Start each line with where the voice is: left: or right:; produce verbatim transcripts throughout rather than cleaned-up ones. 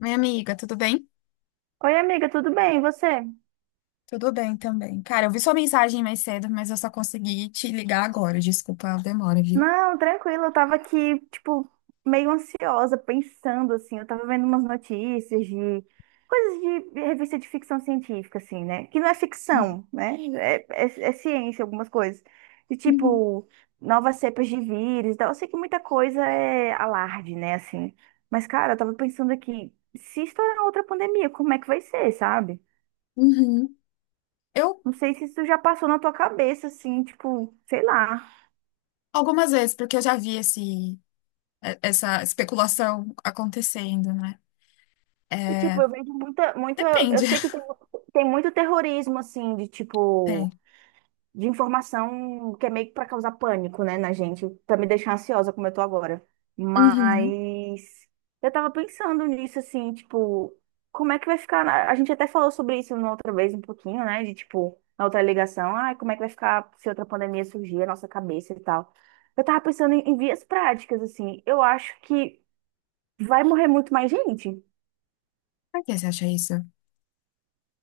left: Minha amiga, tudo bem?
right: Oi, amiga, tudo bem? E você?
left: Tudo bem também. Cara, eu vi sua mensagem mais cedo, mas eu só consegui te ligar agora. Desculpa a demora, viu?
right: Não, tranquilo, eu tava aqui, tipo, meio ansiosa, pensando, assim, eu tava vendo umas notícias de coisas de revista de ficção científica, assim, né? Que não é ficção, né? É, é- é ciência, algumas coisas. De
left: Uhum.
right: tipo, novas cepas de vírus e tal. Eu sei que muita coisa é alarde, né, assim. Mas, cara, eu tava pensando aqui, se estourar outra pandemia, como é que vai ser, sabe?
left: Uhum. Eu,
right: Não sei se isso já passou na tua cabeça, assim, tipo, sei lá.
left: algumas vezes, porque eu já vi esse, eh, essa especulação acontecendo, né?
right: E, tipo,
left: É,
right: eu vejo muita, muito, eu
left: depende.
right: sei que tem, tem muito terrorismo, assim, de,
left: Tem.
right: tipo, de informação que é meio que pra causar pânico, né, na gente, pra me deixar ansiosa como eu tô agora.
left: Uhum.
right: Mas eu tava pensando nisso, assim, tipo, como é que vai ficar, na- a gente até falou sobre isso na outra vez um pouquinho, né, de, tipo, na outra ligação, ai, como é que vai ficar se outra pandemia surgir, a nossa cabeça e tal. Eu tava pensando em, em vias práticas, assim, eu acho que vai morrer muito mais gente.
left: Por que você acha isso?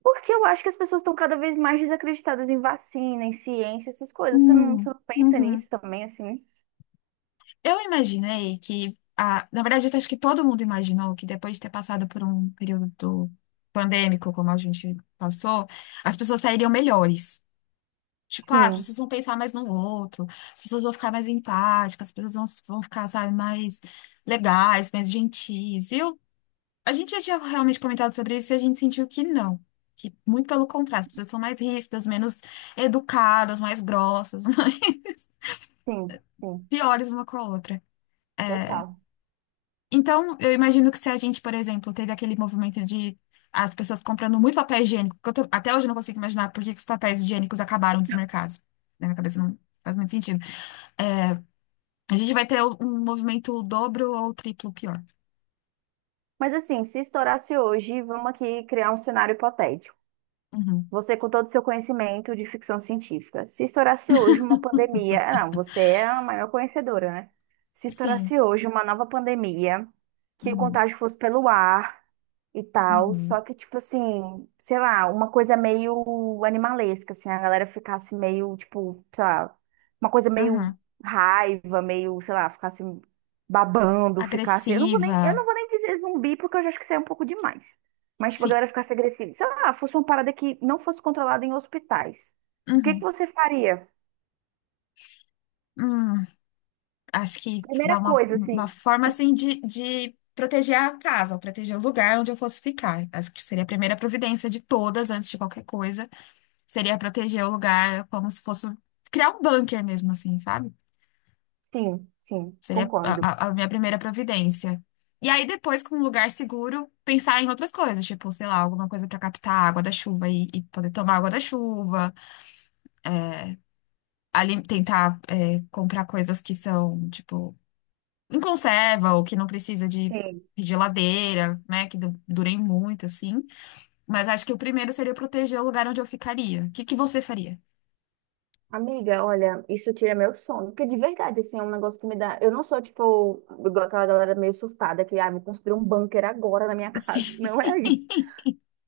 right: Porque eu acho que as pessoas estão cada vez mais desacreditadas em vacina, em ciência, essas coisas. Você não, você
left: Hum,
right: não pensa
left: uhum.
right: nisso também, assim?
left: Eu imaginei que, ah, na verdade, acho que todo mundo imaginou que depois de ter passado por um período pandêmico, como a gente passou, as pessoas sairiam melhores. Tipo, ah, as
right: Sim,
left: pessoas vão pensar mais no outro, as pessoas vão ficar mais empáticas, as pessoas vão, vão ficar, sabe, mais legais, mais gentis. Eu, a gente já tinha realmente comentado sobre isso e a gente sentiu que não. Que muito pelo contrário, as pessoas são mais ríspidas, menos educadas, mais grossas, mais
right: sim, sim,
left: piores uma com a outra.
right: total.
left: Então, eu imagino que se a gente, por exemplo, teve aquele movimento de as pessoas comprando muito papel higiênico, que eu tô- até hoje eu não consigo imaginar por que que os papéis higiênicos acabaram dos mercados. Na minha cabeça não faz muito sentido. A gente vai ter um movimento dobro ou triplo pior.
right: Mas assim, se estourasse hoje, vamos aqui criar um cenário hipotético.
left: Uhum.
right: Você, com todo o seu conhecimento de ficção científica, se estourasse hoje uma pandemia, ah, não, você é a maior conhecedora, né? Se
left: Sim.
right: estourasse hoje uma nova pandemia, que o
left: Uhum.
right: contágio fosse pelo ar e tal, só
left: Uhum.
right: que, tipo assim, sei lá, uma coisa meio animalesca, assim, a galera ficasse meio, tipo, sei lá, uma coisa meio
left: Uhum.
right: raiva, meio, sei lá, ficasse babando, ficasse. Eu não vou nem, eu
left: Agressiva.
right: não vou nem dizer zumbi, porque eu já acho que isso é um pouco demais. Mas, tipo, a
left: Sim.
right: galera ficasse agressiva. Sei lá, fosse uma parada que não fosse controlada em hospitais. O que que
left: Uhum.
right: você faria?
left: Hum. Acho que dá
right: Primeira
left: uma,
right: coisa,
left: uma
right: assim.
left: forma assim de, de proteger a casa, ou proteger o lugar onde eu fosse ficar. Acho que seria a primeira providência de todas, antes de qualquer coisa, seria proteger o lugar como se fosse criar um bunker mesmo, assim, sabe?
right: Sim, sim,
left: Seria a,
right: concordo.
left: a- a minha primeira providência. E aí, depois, com um lugar seguro, pensar em outras coisas, tipo, sei lá, alguma coisa para captar a água da chuva e, e poder tomar água da chuva, ali tentar é, comprar coisas que são, tipo, em conserva ou que não precisa de
right: Sim.
left: geladeira, né, que du- durem muito, assim. Mas acho que o primeiro seria proteger o lugar onde eu ficaria. O que que você faria?
right: Amiga, olha, isso tira meu sono. Porque de verdade, assim, é um negócio que me dá. Eu não sou, tipo, igual aquela galera meio surtada que, ah, vou construir um bunker agora na minha casa.
left: Sim.
right: Não é isso.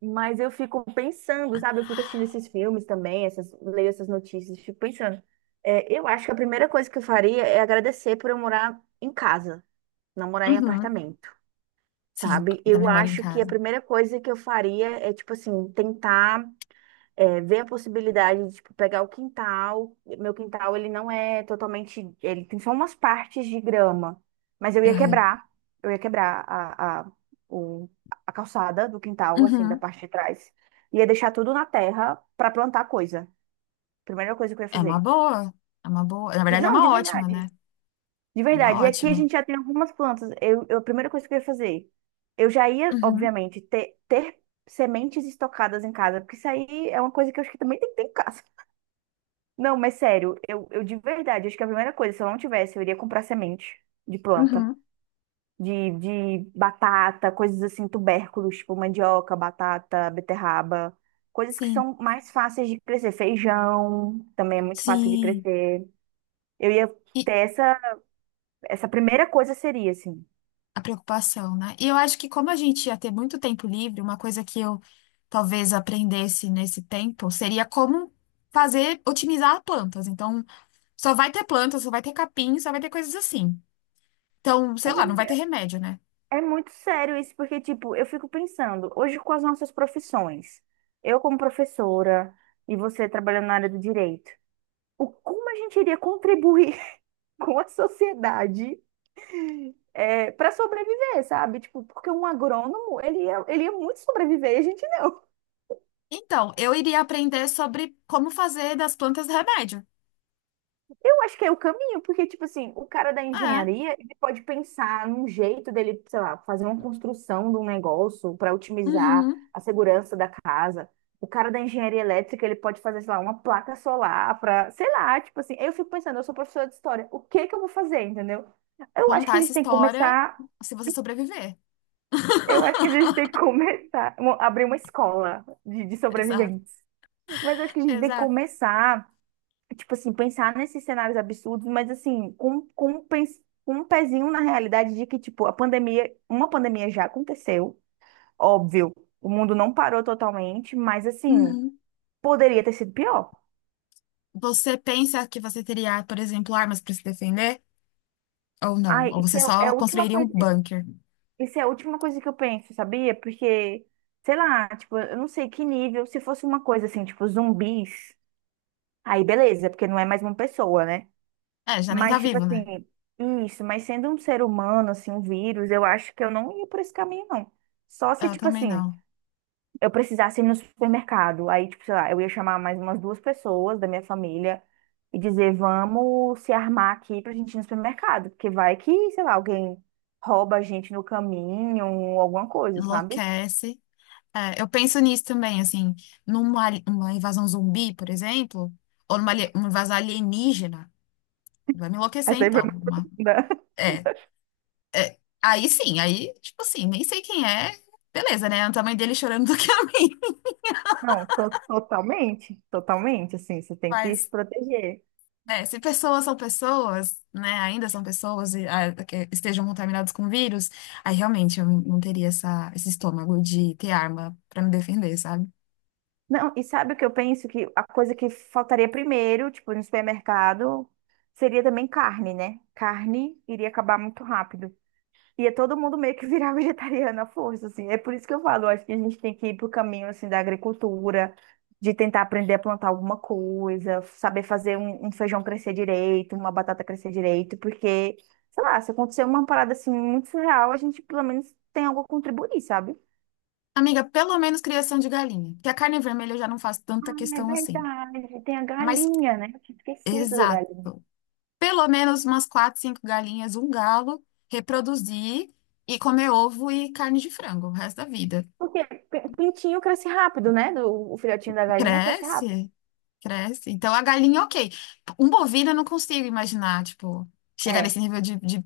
right: Mas eu fico pensando, sabe? Eu fico assistindo esses filmes também, essas leio essas notícias, fico pensando. É, eu acho que a primeira coisa que eu faria é agradecer por eu morar em casa, não morar em
left: Uhum.
right: apartamento,
left: Sim,
right: sabe? Eu
left: também moro em
right: acho que a
left: casa.
right: primeira coisa que eu faria é, tipo assim, tentar é, ver a possibilidade de, tipo, pegar o quintal. Meu quintal, ele não é totalmente. Ele tem só umas partes de grama, mas eu ia
left: Uhum.
right: quebrar, eu ia quebrar a, a, o, a calçada do quintal, assim, da
left: Uhum.
right: parte de trás. Ia deixar tudo na terra pra plantar coisa. Primeira coisa que eu ia
left: É uma
right: fazer.
left: boa. É uma boa. Na
right: De-
left: verdade, é
right: não, de
left: uma ótima, né?
right: verdade. De
left: É uma
right: verdade. E aqui a
left: ótima.
right: gente já tem algumas plantas. Eu, eu- a primeira coisa que eu ia fazer, eu já ia,
left: Uhum,
right: obviamente, ter, ter sementes estocadas em casa, porque isso aí é uma coisa que eu acho que também tem que ter em casa. Não, mas sério, eu, eu de verdade, acho que a primeira coisa, se eu não tivesse, eu iria comprar semente de planta,
left: uhum,
right: de, de batata, coisas assim, tubérculos, tipo mandioca, batata, beterraba, coisas que
left: sim,
right: são mais fáceis de crescer. Feijão também é muito fácil de
left: sim.
right: crescer. Eu ia
left: E
right: ter essa, essa primeira coisa seria assim.
left: a preocupação, né? E eu acho que como a gente ia ter muito tempo livre, uma coisa que eu talvez aprendesse nesse tempo seria como fazer, otimizar plantas. Então, só vai ter plantas, só vai ter capim, só vai ter coisas assim. Então, sei
right: Mas é
left: lá, não vai ter remédio, né?
right: é muito sério isso, porque, tipo, eu fico pensando, hoje com as nossas profissões, eu como professora e você trabalhando na área do direito, o como a gente iria contribuir com a sociedade para sobreviver, sabe? Tipo, porque um agrônomo, ele ia, ele ia muito sobreviver e a gente não.
left: Então, eu iria aprender sobre como fazer das plantas remédio.
right: Eu acho que é o caminho, porque, tipo assim, o cara da
left: É,
right: engenharia, ele pode pensar num jeito dele, sei lá, fazer uma construção de um negócio para otimizar
left: uhum.
right: a segurança da casa. O cara da engenharia elétrica, ele pode fazer, sei lá, uma placa solar para, sei lá, tipo assim, eu fico pensando, eu sou professora de história, o que que eu vou fazer, entendeu? Eu acho que
left: Contar
right: a
left: essa
right: gente tem que
left: história
right: começar,
left: se você sobreviver.
right: eu acho que a gente tem que começar, mo- abrir uma escola de, de
left: Exato,
right: sobreviventes. Mas eu acho que a gente tem que
left: exato.
right: começar tipo assim, pensar nesses cenários absurdos, mas assim, com, com, um pens- com um pezinho na realidade de que, tipo, a pandemia, uma pandemia já aconteceu, óbvio, o mundo não parou totalmente, mas assim,
left: Uhum.
right: poderia ter sido pior.
left: Você pensa que você teria, por exemplo, armas para se defender? Ou não?
right: Ai,
left: Ou
right: isso
left: você
right: é, é
left: só
right: a última
left: construiria um
right: coisa,
left: bunker?
right: isso é a última coisa que eu penso, sabia? Porque, sei lá, tipo, eu não sei que nível, se fosse uma coisa assim, tipo, zumbis, aí beleza, porque não é mais uma pessoa, né?
left: É, já nem tá
right: Mas, tipo
left: vivo, né?
right: assim, isso, mas sendo um ser humano, assim, um vírus, eu acho que eu não ia por esse caminho, não. Só
left: É,
right: se,
left: eu
right: tipo
left: também
right: assim,
left: não.
right: eu precisasse ir no supermercado. Aí, tipo, sei lá, eu ia chamar mais umas duas pessoas da minha família e dizer, vamos se armar aqui pra gente ir no supermercado. Porque vai que, sei lá, alguém rouba a gente no caminho ou alguma coisa, sabe?
left: Enlouquece. É, eu penso nisso também, assim, numa ali- uma invasão zumbi, por exemplo, ou numa ali- uma invasão alienígena. Vai me enlouquecer,
right: Essa aí foi
left: então.
right: muito
left: Uma-
right: profunda.
left: é, é. Aí sim, aí, tipo assim, nem sei quem é. Beleza, né? É o tamanho dele chorando do que a mim.
right: Não, to- totalmente, totalmente, assim, você tem que se
left: Mas
right: proteger.
left: é, se pessoas são pessoas, né, ainda são pessoas e ah, que estejam contaminadas com vírus, aí realmente eu não teria essa, esse estômago de ter arma pra me defender, sabe?
right: Não, e sabe o que eu penso? Que a coisa que faltaria primeiro, tipo, no supermercado, seria também carne, né? Carne iria acabar muito rápido. Ia todo mundo meio que virar vegetariano à força, assim. É por isso que eu falo, eu acho que a gente tem que ir pro caminho, assim, da agricultura, de tentar aprender a plantar alguma coisa, saber fazer um, um feijão crescer direito, uma batata crescer direito, porque, sei lá, se acontecer uma parada, assim, muito surreal, a gente pelo menos tem algo a contribuir, sabe?
left: Amiga, pelo menos criação de galinha, que a carne vermelha eu já não faço tanta
right: É
left: questão assim.
right: verdade, tem a
left: Mas,
right: galinha, né? Eu tinha esquecido da galinha.
left: exato, pelo menos umas quatro, cinco galinhas, um galo, reproduzir e comer ovo e carne de frango o resto da vida.
right: Porque p- pintinho cresce rápido, né? Do- o filhotinho da galinha cresce rápido.
left: Cresce. Cresce. Então a galinha, ok. Um bovino eu não consigo imaginar, tipo, chegar nesse
right: É.
left: nível de, de-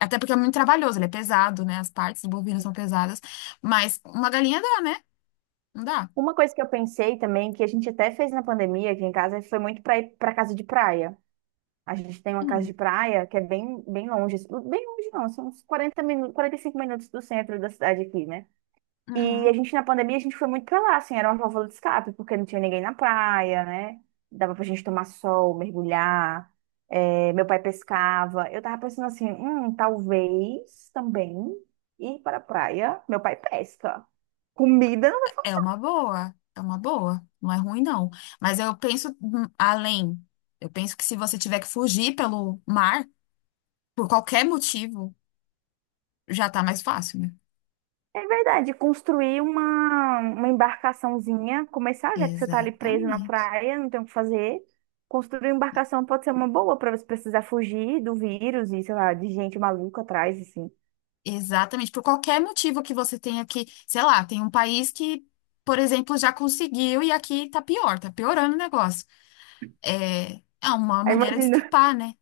left: Até porque é muito trabalhoso, ele é pesado, né? As partes do bovino são pesadas. Mas uma galinha dá, né? Não dá?
right: Uma coisa que eu pensei também, que a gente até fez na pandemia aqui em casa, foi muito para ir para casa de praia. A gente tem uma casa de
left: Hum,
right: praia que é bem, bem longe, bem longe não, são uns quarenta minutos, quarenta e cinco minutos do centro da cidade aqui, né? E a
left: uhum.
right: gente, na pandemia, a gente foi muito pra lá, assim, era uma válvula de escape, porque não tinha ninguém na praia, né? Dava pra gente tomar sol, mergulhar, é, meu pai pescava. Eu tava pensando assim, hum, talvez também ir para a praia, meu pai pesca. Comida não vai
left: É
right: faltar.
left: uma boa, é uma boa. Não é ruim, não. Mas eu penso hum, além. Eu penso que se você tiver que fugir pelo mar, por qualquer motivo, já tá mais fácil, né?
right: É verdade, construir uma, uma embarcaçãozinha, começar, já que você tá ali preso na
left: Exatamente.
right: praia, não tem o que fazer. Construir uma embarcação pode ser uma boa pra você precisar fugir do vírus e, sei lá, de gente maluca atrás, assim.
left: Exatamente, por qualquer motivo que você tenha que, sei lá, tem um país que, por exemplo, já conseguiu e aqui tá pior, tá piorando o negócio. É, é uma
right: Aí
left: maneira de
right: imagina.
left: escapar, né?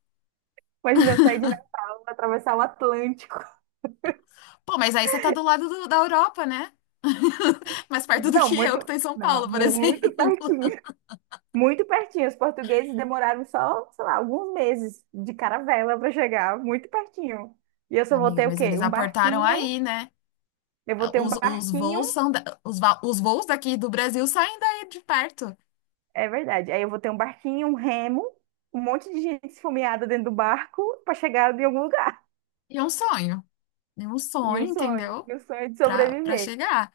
right: Imagina eu sair de Natal, atravessar o Atlântico.
left: Pô, mas aí você tá do lado do- da Europa, né? Mais perto do
right: Não,
left: que eu, que
right: muito,
left: tô em São
right: não,
left: Paulo, por
right: muito
left: exemplo.
right: pertinho. Muito pertinho. Os portugueses demoraram só, sei lá, alguns meses de caravela para chegar, muito pertinho. E eu só vou
left: Amiga,
right: ter o
left: mas
right: quê?
left: eles
right: Um
left: aportaram
right: barquinho.
left: aí, né?
right: Eu vou ter um
left: Os, os
right: barquinho,
left: voos são da- os, va- os voos daqui do Brasil saem daí de perto.
right: é verdade. Aí eu vou ter um barquinho, um remo, um monte de gente esfomeada dentro do barco para chegar em algum lugar.
left: E é um sonho. É um
right: E um
left: sonho,
right: sonho,
left: entendeu?
right: e um sonho de
left: Pra, pra
right: sobreviver.
left: chegar.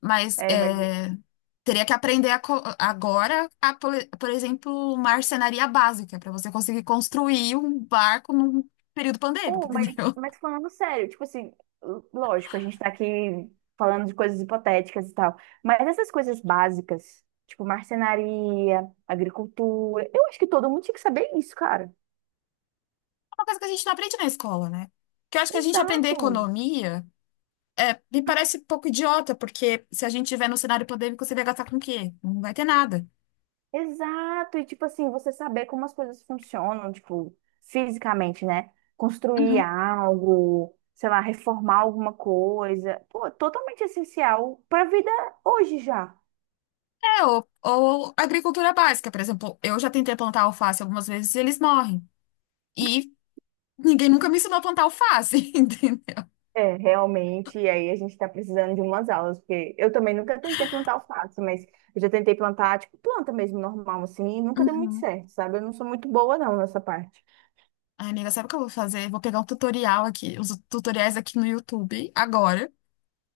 left: Mas
right: É, mas
left: é, teria que aprender a co- agora, a, por, por exemplo, marcenaria básica, para você conseguir construir um barco num período pandêmico,
right: Oh, mas,
left: entendeu?
right: mas
left: É
right: falando sério, tipo assim, l- lógico, a gente tá aqui falando de coisas hipotéticas e tal, mas essas coisas básicas, tipo marcenaria, agricultura, eu acho que todo mundo tinha que saber isso, cara.
left: uma coisa que a gente não aprende na escola, né? Que eu acho que a gente aprender
right: Exato,
left: economia é, me parece um pouco idiota, porque se a gente tiver no cenário pandêmico, você vai gastar com o quê? Não vai ter nada.
right: exato. E tipo assim, você saber como as coisas funcionam, tipo, fisicamente, né? Construir
left: Uhum.
right: algo, sei lá, reformar alguma coisa. Pô, totalmente essencial pra vida hoje já.
left: É, ou, ou agricultura básica, por exemplo, eu já tentei plantar alface algumas vezes e eles morrem. E ninguém nunca me ensinou a plantar alface, entendeu?
right: É, realmente, e aí a gente está precisando de umas aulas, porque eu também nunca tentei plantar alface, mas eu já tentei plantar, tipo, planta mesmo, normal, assim, e nunca deu muito
left: Uhum.
right: certo, sabe? Eu não sou muito boa, não, nessa parte.
left: Ai, amiga, sabe o que eu vou fazer? Vou pegar um tutorial aqui, os tutoriais aqui no YouTube agora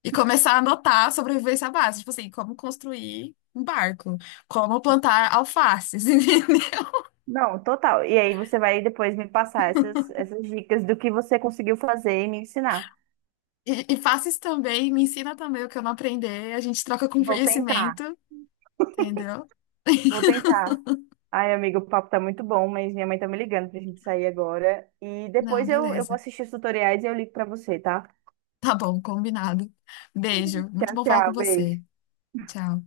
left: e começar a anotar sobrevivência básica, tipo assim, como construir um barco, como plantar alfaces, entendeu?
right: Não, total. E aí você vai depois me passar essas, essas dicas do que você conseguiu fazer e me ensinar.
left: E, e faces também, me ensina também o que eu não aprender, a gente troca com
right: Vou tentar,
left: conhecimento, entendeu?
right: vou tentar. Ai, amigo, o papo tá muito bom, mas minha mãe tá me ligando pra gente sair agora. E
left: Não,
right: depois eu, eu vou
left: beleza.
right: assistir os tutoriais e eu ligo pra você, tá?
left: Tá bom, combinado. Beijo, muito
right: Tchau,
left: bom falar com
right: tchau,
left: você.
right: beijo.
left: Tchau.